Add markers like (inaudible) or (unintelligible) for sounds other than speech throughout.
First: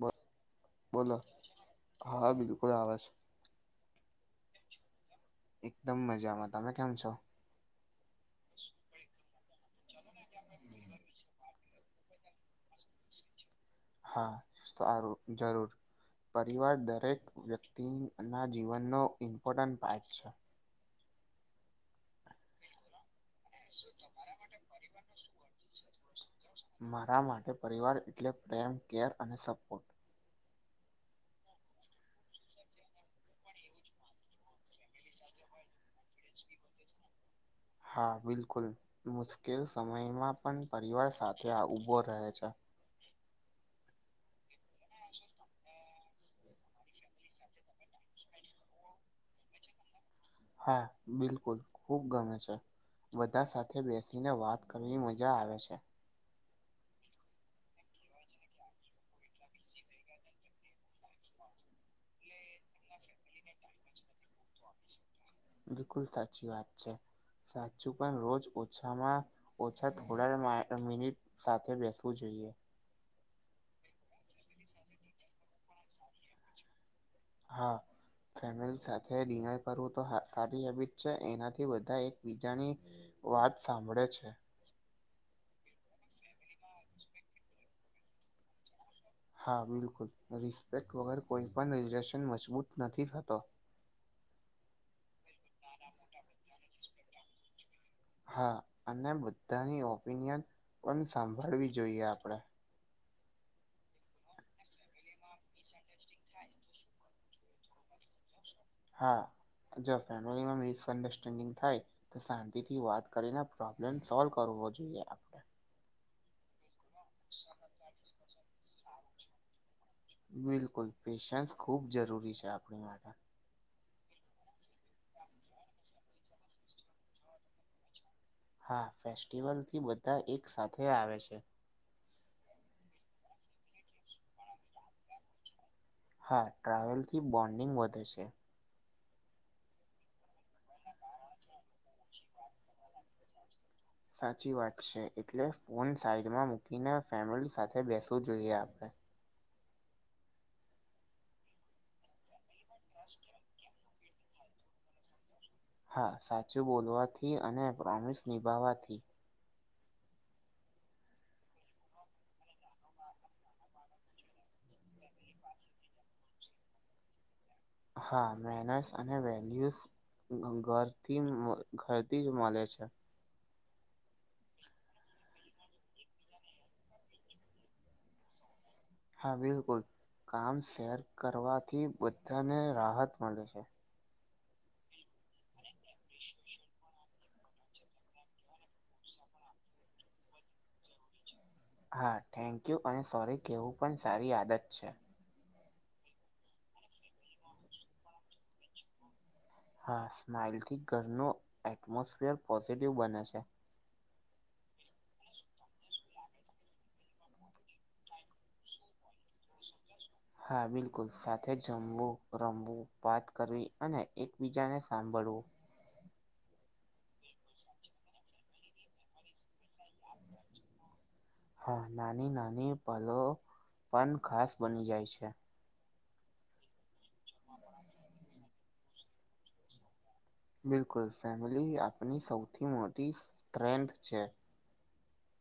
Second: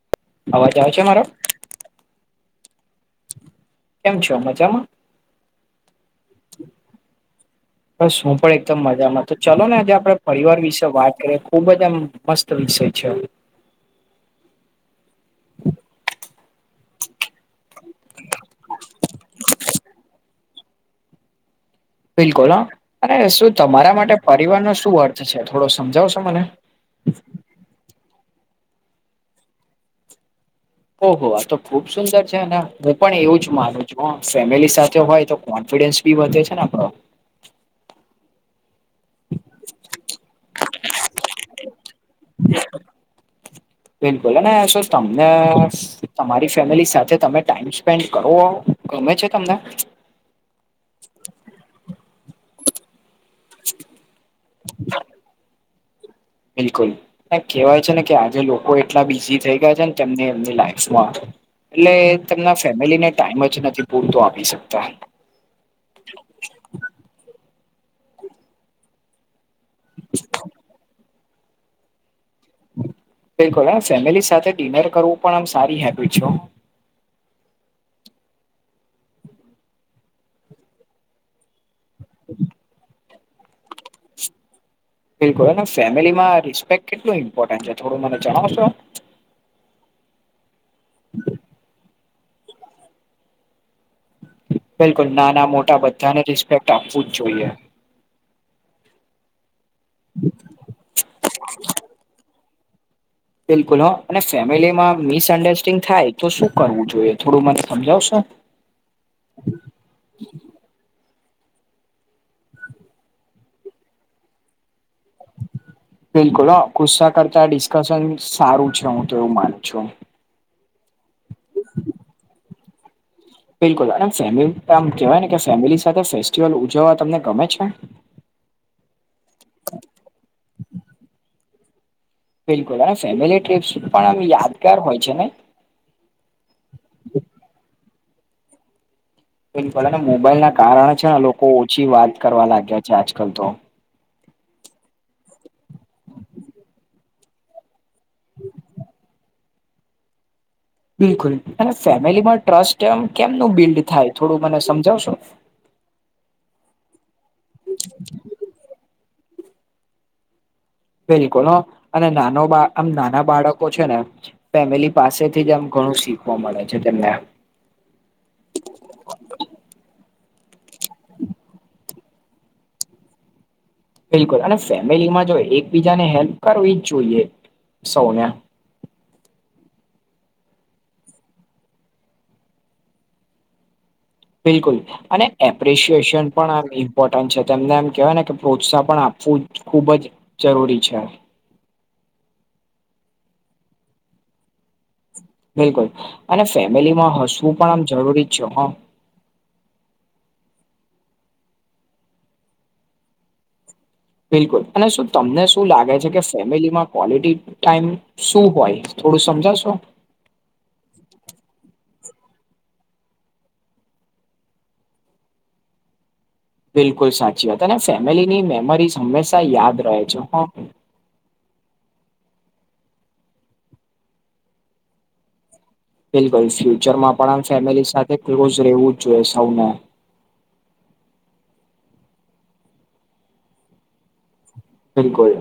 બો અવાજ આવે છે બોલો મારો હા બિલકુલ આવેશ કેમ છો મજામાં? એકદમ મજામાં, તમે કેમ છો? બસ હું પણ એકદમ મજામાં, તો ચલોને આજે આપડે પરિવાર વિશે વાત કરીએ, ખુબ જ આમ મસ્ત તો વિષય છે હા, સારુ, જરૂર પરિવાર દરેક વ્યક્ત ટી ના જીવનનો ઇમ્પોર્ટન્ટ પાર્ટ છે. બિલકુલ હા, અને શું તમારા માટે પરિવારનો શું અર્થ છે? થોડો સમજાવશો મને મારા માટે પરિવાર એટલે પ્રેમ, કેર અને સપોર્ટ. ઓહો, આ તો ખુબ સુંદર છેને, હું પણ એવું જ માનું છું હ ફેમિલી સાથે હોય તો કોન્ફિડન્સ ભી વધે છે ને આપડો. હા બિલકુલ, મુશ્કેલ સમયમાં પણ પરિવાર સાથે આ ઊભો રહે છે. બિલકુલ, અને શો તમને, તમારી ફેમિલી સાથે તમે ટાઈમ સ્પેન્ડ કરો? ગમે છે તમને? હા, બિલકુલ ખુબ ગમે છે. બધા સાથે બેસીને વાત કરીએ મજા આવે છે. બિલકુલ ના કેહેવાય છે ને, કે આજે લોકો એટલા બિઝી થઈ ગયા છે ને તેમની એમની લાઈફમાં એટલે તેમના ફેમિલીને ટાઈમ જ નથી પૂરતો આપી શકતા. બિલકુલ સાચી વાત છે સાચું પણ રોજ ઓછામાં ઓછા થોડા મિનિટ સાથે બેસવું જોઈએ બિલકુલ હ ફેમિલી સાથે ડિનર કરવું પણ આમ સારી હેબિટ છો હા ફેમીલી સાથે ડિનર કરવું તો સારી હેબિટ છે એનાથી બધા એક બીજાની વાત સાંભળે છે બિલકુલ અને ફેમિલીમાં રિસ્પેક્ટ કેટલું ઇમ્પોર્ટન્ટ છે થોડું મને જણાવશો હા બિલકુલ રિસ્પેક્ટ વગર કોઈ પણ રિલેશન મજબૂત નથી થતો બિલકુલ નાના મોટા બધાને રિસ્પેક્ટ આપવું જ જોઈએ હા અને બધાની ઓપિનિયન પણ સાંભાળવી જોઈએ આપણેે બિલકુલ હ અને ફેમિલીમાં મિસઅન્ડરસ્ટેન્ડિંગ થાય તો શું કરવું જોઈએ થોડું મને સમજાવશો હા જો ફેમિલીમાં મિસઅન્ડરસ્ટેન્ડિંગ થાય તો શાંતિ થી વાત કરીને પ્રોબ્લેમ સોલ્વ કરવો જોઈએ આપણે બિલકુલ હ ગુસ્સા કરતા ડિસ્કશન સારું છે હું તો એવું માનું છું બિલકુલ પેશન્સ ખુબ જરૂરી છે આપણી માટે બિલકુલ અને ફેમ આમ કેવાયને ફેમિલી સાથે ફેસ્ટિવલ ઉજવવા તમને ગમે છે હા ફેસ્ટિવલ થી બધા એક સાથે આવે છે બિલકુલ અને ફેમિલી ટ્રીપ્સ પણ આમ યાદગાર હોય છે ને હા ટ્રાવેલ થી બોન્ડિંગ વધે છે બિલકુલ મોબાઈલ ના કારણે છે ને લોકો ઓછી વાત કરવા લાગ્યા છે આજકાલ તો સાચી વાત છે એટલે ફોન સાઈડમાં મૂકીને ફેમિલી સાથે બેસવું જોઈએ આપણે બિલકુલ અને ફેમિલીમાં ટ્રસ્ટ એમ કેમનું બિલ્ડ થાય થોડું મને સમજાવશો હા સાચું બોલવાથી અને પ્રોમીસ નિભાવવાથી બિલકુલ હ અને નાનો બાળ આમ નાના બાળકો છે ને ફેમિલી પાસેથી જ આમ ઘણું શીખવા મળે છે તેમને હા મેનર્સ અને વેલ્યુઝ ઘરથી ઘરથી જ મળે છે બિલકુલ અને ફેમિલીમાં જો એકબીજાને હેલ્પ કરવી જ જોઈએ સૌને હા બિલકુલ કામ શેર કરવાથી બધાને રાહત મળે છે બિલકુલ અને એપ્રિશિએશન પણ આમ ઇમ્પોર્ટન્ટ છે તેમને એમ કહેવાય ને કે પ્રોત્સાહન પણ આપવું ખુબ જ જરૂરી છે હા થેન્ક યુ અને સોરી કેવું પણ સારી આદત છે બિલકુલ અને ફેમિલીમાં હસવું પણ આમ જરૂરી જ છે હા હા સ્માઈલ થી ઘરનું એટમોસફિયર પોઝિટિવ બને છે બિલકુલ અને શું તમને શું લાગે છે કે ફેમીલીમાં ક્લટી ટાઈમ શું હોય થોડું સમજાવશો હા બિલકુલ સાથે જમવું રમવું વાત કરવી અને એકબીજાને સાંભળવું બિલકુલ સાચી વાત અને ફેમિલીની મેમરીઝ હંમેશા યાદ રહે છે હકે હા નાની નાની પલો પણ ખાસ બની જાય છે બિલકુલ ફ્યુચર માં પણ ફેમિલી સાથે ક્લોઝ રહેવું જ જોઈએ સૌને બિલકુલ ફેમિલી આપની સૌથી મોટી સ્ટ્રેન્થ છે બિલકુલ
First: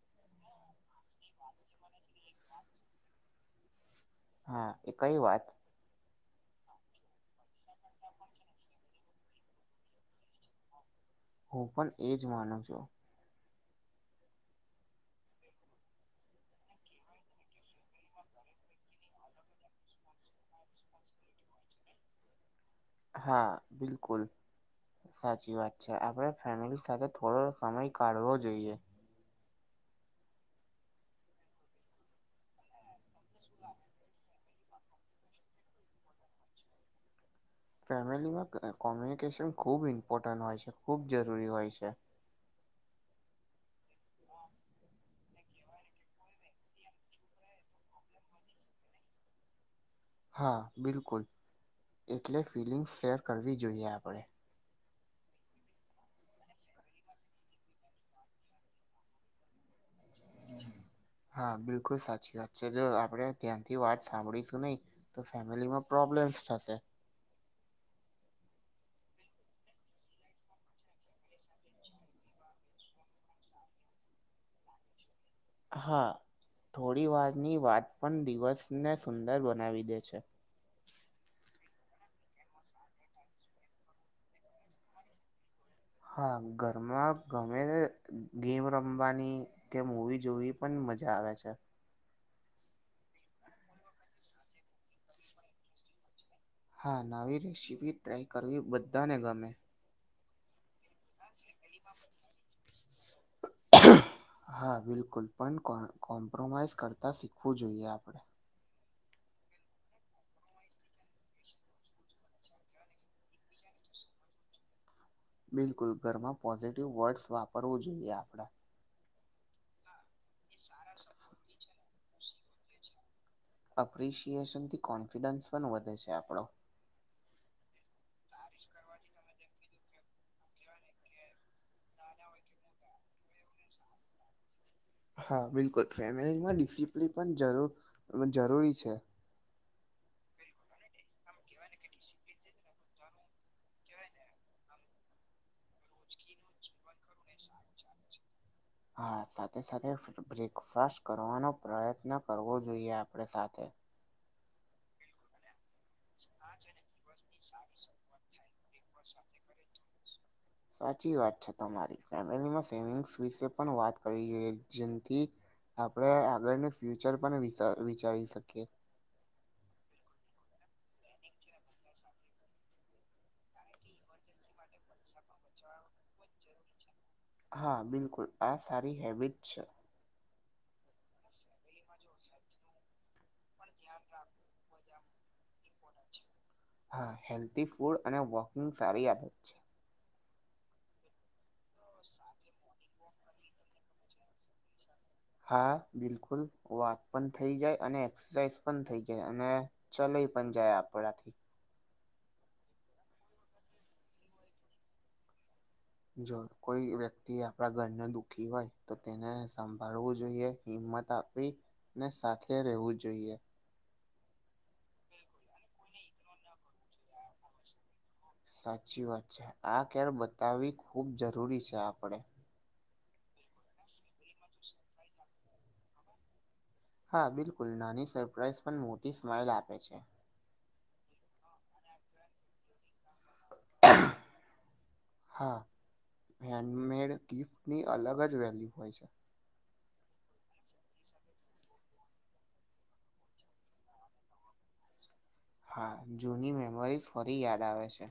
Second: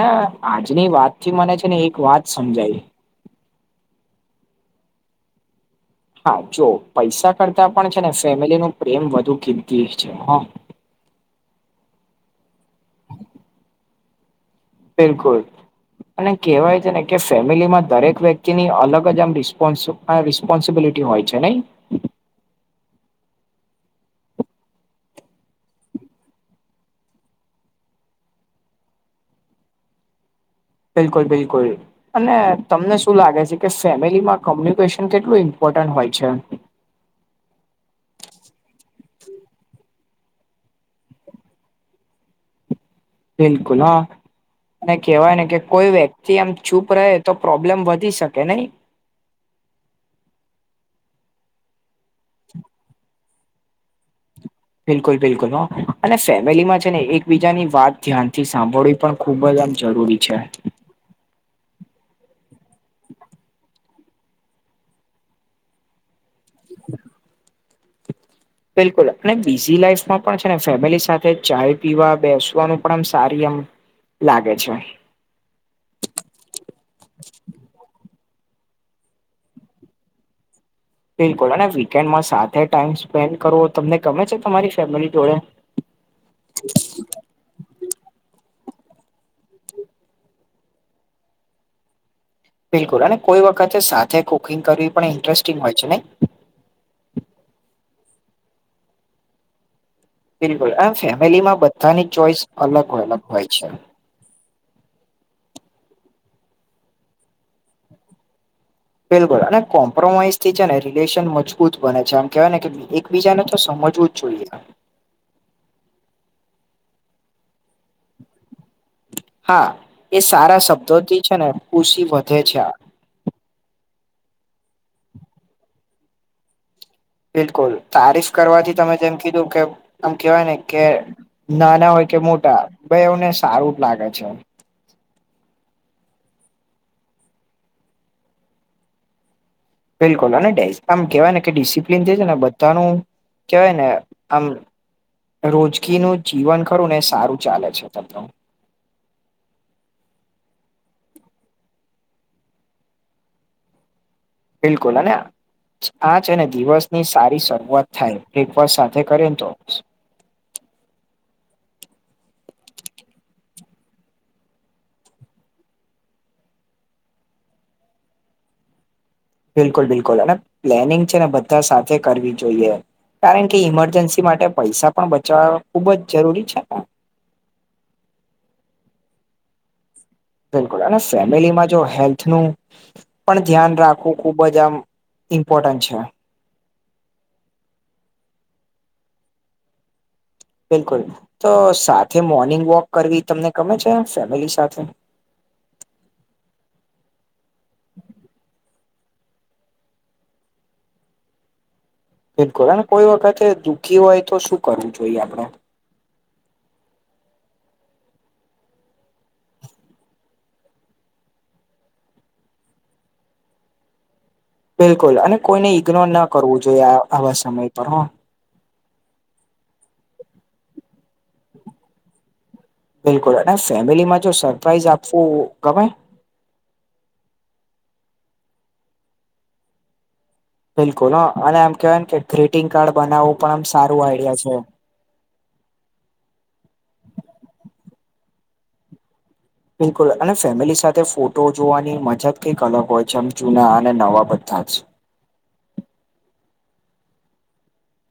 ના આજની વાત થી મને છે ને એક વાત સમજાય હા એ કઈ વાત હા જો પૈસા કરતા પણ છે ને ફેમિલી નું પ્રેમ વધુ કીતી છે હું પણ એજ માનું છું. બિલકુલ. અને કેહેવાય છે ને કે, ફેમિલીમાં દરેક વ્યક્તિની અલગ જ આમ રિસ્પોન્સ આ રિસ્પોન્સિબિલિટી હોય છે, નહી. હા, બિલકુલ. સાચી વાત છે, આપડે ફેમિલી સાથે થોડો સમય કાઢવો જોઈએ. બિલકુલ, બિલકુલ. અને તમને શું લાગે છે કે? ફેમિલીમાં કોમ્યુનિકેશન કેટલું ઇમ્પોર્ટન્ટ હોય છે? ફેમિલીમાં કોમ્યુનિકેશન ખૂબ ઇમ્પોર્ટન્ટ હોય છે, ખૂબ જરૂરી હોય છે. બિલકુલ, હા, અને કેહેવાય ને કે, કોઈ વ્યક્તિ આમ. ચૂપ રહે તો, પ્રોબ્લેમ વધી શકે નહી? હા, બિલકુલ એટલે ફિલિંગ્સ શેર કરવી જોઈએ આપણે. બિલકુલ, બિલકુલ, હ અને ફેમિલીમાં છે ને, એક બીજાની વાત ધ્યાનથી સાંભળવી પણ ખુબ જ આમ. જરૂરી છે. હા, બિલકુલ સાચી વાત છે, જો આપણે ધ્યાન થી વાત સાંભળીશું નહી તો ફેમિલીમાં પ્રોબ્લેમ્સ થશે. બિલકુલ, આપણે બીઝી લાઈફમાં પણ છે ને ફેમિલી સાથે, ચાય પીવા બેસવાનું. પણ આમ સારી એમ લાગે છે. હા, થોડી વારની વાત પણ દિવસને સુંદર બનાવી દે છે. બિલકુલ, અને વીકેન્ડમાં સાથે ટાઈમ સ્પેન્ડ કરવો, તમને ગમે છે તમારી ફેમિલી જોડે? હા, ઘરમાં ગમેતે ગેમ રમવાની. કે મુવી જોવી પણ મજા આવે છે. બિલકુલ, અને કોઈ વખતે સાથે કુકિંગ કરવી પણ ઇન્ટરેસ્ટિંગ હોય છે નઇ? હા, નવી રેસીપી ટ્રાય કરવી બધાને ગમે. બિલકુલ, આમ ફેમિલીમાં બધાની ચોઈસ અલગ-અલગ હોય છે. હા, બિલકુલ પણ કોન કોમ્પ્રોમાઈઝ કરતાં શીખવું જોઈએ આપણે. બિલકુલ, અને કોમ્પ્રોમાઈઝથી છે ને, રિલેશન મજબૂત બને છે, આમ કહેવાય એકબીજાને તો સમજવું. છોઈએ. બિલકુલ, ઘરમાં પોઝિટિવ વર્ડસ વાપરવું જોઈએ આપડે. હા, એ સારા શબ્દોથી છે ને, ખુશી વધે છે આ એપ્રિશિએશન થી કોન્ફિડન્સ પણ વધે છે, આપણો બિલકુલ, તારીફ કરવાથી તમે જેમ કીધું કે આમ કેવાય ને, કે નાના હોય કે, મોટા બેઉ ને સારું જ લાગે છે. હા, બિલકુલ ફેમિલીમાં ડિસિપ્લિન પણ જરૂ જરૂરી છે. બિલકુલ, અને ડેસ આમ કહેવાય ને કે ડિસિપ્લિન જે છે ને, બધાનું કેહેવાય ને આમ. રોજકીનું જીવન ખરું ને, એ સારું ચાલે છે. હા, સાથે-સાથે બ્રેકફાસ્ટ કરવાનો પ્રયત્ન કરવો જોઈએ, આપડે સાથે. બિલકુલ અને આ છે ને, દિવસની સારી શરૂઆત થાય, બ્રેકફાસ્ટ સાથે કરિયે ન તો. સાચી વાત છે, તમારી ફેમિલીમાં સેવિંગ્સ વિશે પણ વાત કરવી જોઈએ જેનાથી આપડે આગળનું ફ્યુચર પણ વિસા વિચારી શકીએ. બિલકુલ, બિલકુલ, અને પ્લેનિંગ છે ને, બધા સાથે કરવી જોઈએ. કારણ કે ઈમરજન્સી માટે પૈસા પણ બચાવવા ખુબ જ જરૂરી છે ને. હા, બિલકુલ આ સારી હેબિટ છે. બિલકુલ, અને ફેમિલીમાં જો હેલ્થનું પણ ધ્યાન રાખવું ખુબ જ આમ. ઇમ્પોર્ટેન્ટ છે. હા, હેલ્થી ફૂડ અને વોકિંગ સારી આદત છે. બિલકુલ, તો સાથે મોર્નિંગ વોક કરવી તમને ગમે છે ફેમિલી સાથે? હા, બિલકુલ વાત પણ થઈ જાય અને એક્સરસાઇઝ પણ થઈ જાય અને ચલાઈ પન જાય આપડા થી. (unintelligible) કોઈ વખતે દુઃખી હોય તો શું કરવું જોઈએ આપણે? જો કોઈ વ્યક્તિ આપણા ઘરનો દુઃખી હોય તો તેને સંભાળવું જોઈએ. હિંમત આપવી ને સાથે રહેવું જોઈએ. બિલકુલ અને કોઈને ઇગ્નોર ન કરવું જોઈએ આ આવા સમય પર હા. સાચી વાત છે, આ કેર બતાવવી ખૂબ જરૂરી છે આપણે. બિલકુલ અને ફેમિલીમાં જો સરપ્રાઈઝ આપવું ગમે? હા, બિલકુલ નાની સરપ્રાાઈઝ પણ મોટી સ્માઇલ આપે છે. બિલકુલ હ અને આમ કેહેવાય કે ગ્રીટિંગ કાર્ડ બનાવવું પણ આમ સારું આઈડિયા છે. હા, હેન્ડમેડ ગિફ્ટની અલગ જ વેલ્યુ હોય છે. બિલકુલ અને ફેમિલી સાથે ફોટો જોવાની મજા જ કંઈક અલગ હોય છે આમ જૂના અને નવા બધા જ. હા જૂની મેમરીઝ ફરી યાદ આવે છે.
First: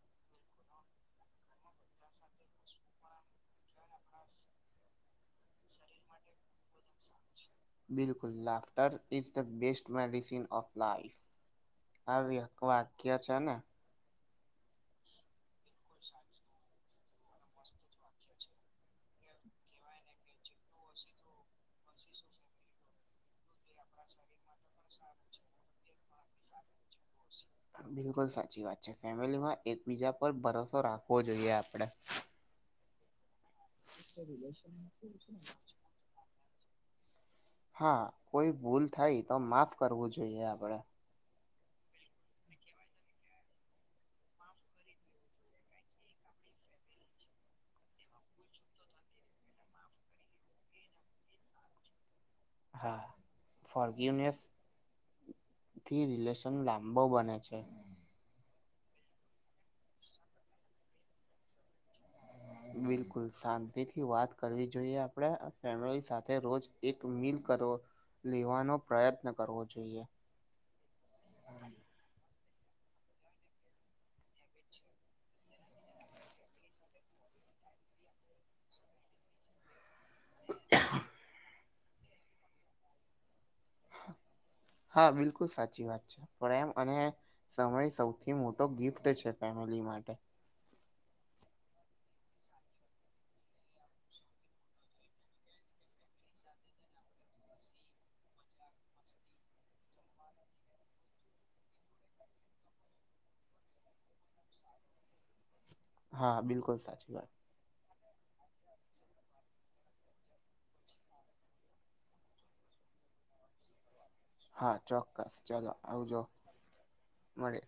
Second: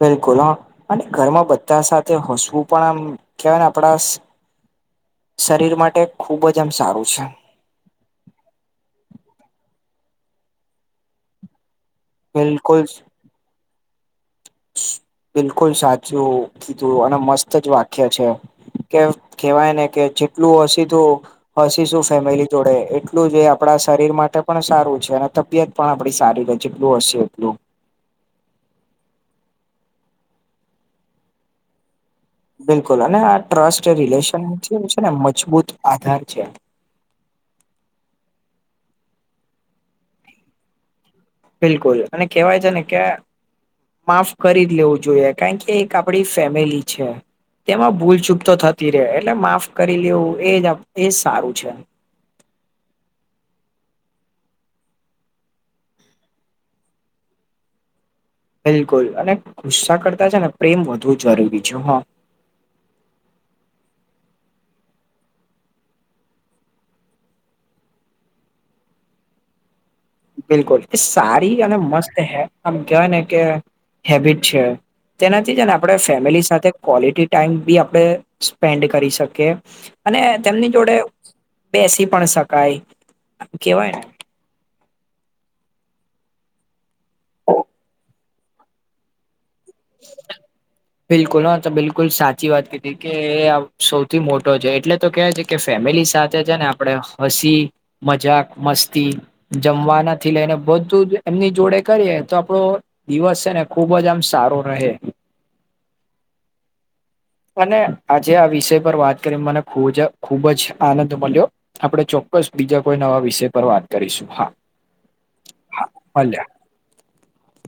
બિલકુલ હ. અને ઘરમાં બધા સાથે હસવું પણ આમ કેવાય ને આપણા શરીર માટે ખૂબ જ આમ સારું છે. બિલકુલ laughter is the best medicine of life. હા આબી એક બિલકુલ વાક્ય છે ને. બિલકુલ સાચું. કીધું અને મસ્ત જ વાક્ય છે કે કેહેવાય ને કે જેટલું હસીધું હસીશું ફેમિલી જોડે, એક એટલું જ આપણા શરીર માટે પણ સારું છે અને તબિયત પણ આપણી સારી રહે જેટલું હસીએ એટલું. બિલકુલ સાચી વાત છે, ફેમિલીમાં એકબીજા પર ભરોસો રાખવો જોઈએ આપડે. બિલકુલ અને આ ટ્રસ્ટ રિલેશન જે છેને મજબૂત આધાર છે. હા કોઈ ભૂલ થાય તો માફ કરવું જોઈએ આપડે. બિલકુલ અને કેહેવાય છે ને કે માફ કરી જ લેવું જોઈએ, કારણ કે એક આપડી ફેમિલી છે. તેમાં ભૂલચૂક તો થતી રે એટલે માફ કરી લેવું એ જ એ સારું છે. હા, ફોરગીવનેસ થી રિલેશન લાંબો બને છે. બિલકુલ અને ગુસ્સા કરતા છે ને પ્રેમ વધુ જરૂરી છે હોં. (inaudible) બિલકુલ શાંતિથી વાત કરવી જોઈએ આપડા ફેમલી સાથે રોજ એક મિલ કરવો. લેવાનો પ્રયત્ન કરવો જોઈએ. બિલકુલ એ સારી અને મસ્ત હે આમ કેવાય ને કે હેબિટ છે. તેનાથી જ ને આપણે ફેમિલી સાથે ક્વોલિટી ટાઈમ બી આપણે સ્પેન્ડ કરી શકીએ. અને તેમની જોડે બેસી પણ શકાય કેવાયને. હા બિલકુલ સાચી વાત છે, પ્રેમ અને સમય સૌ થી મોટો ગિફ્ટ છે ફેમિલી માટે. બિલકુલ હા તો બિલકુલ સાચી વાત કીધી કે સૌથી મોટો છે એટલે તો કેવાય કે કે ફેમિલી સાથે છે ને આપણે હસી, મજાક, મસ્તી જમવાનાથી લઈને બધું જ એમની જોડે કરીએ તો આપડો દિવસ છે ને ખુબ જ આમ સારો રહે. હા બિલકુલ સાચી વાત. અને આજે આ વિષય પર વાત કરીને મને ખૂજ ખુબ જ આનંદ મલ્યો. આપણે ચોક્કસ બીજા કોઈ નવા વિષય પર વાત કરીશું. હા ચોક્કસ ચાલો આવજો ભલે મળીએ.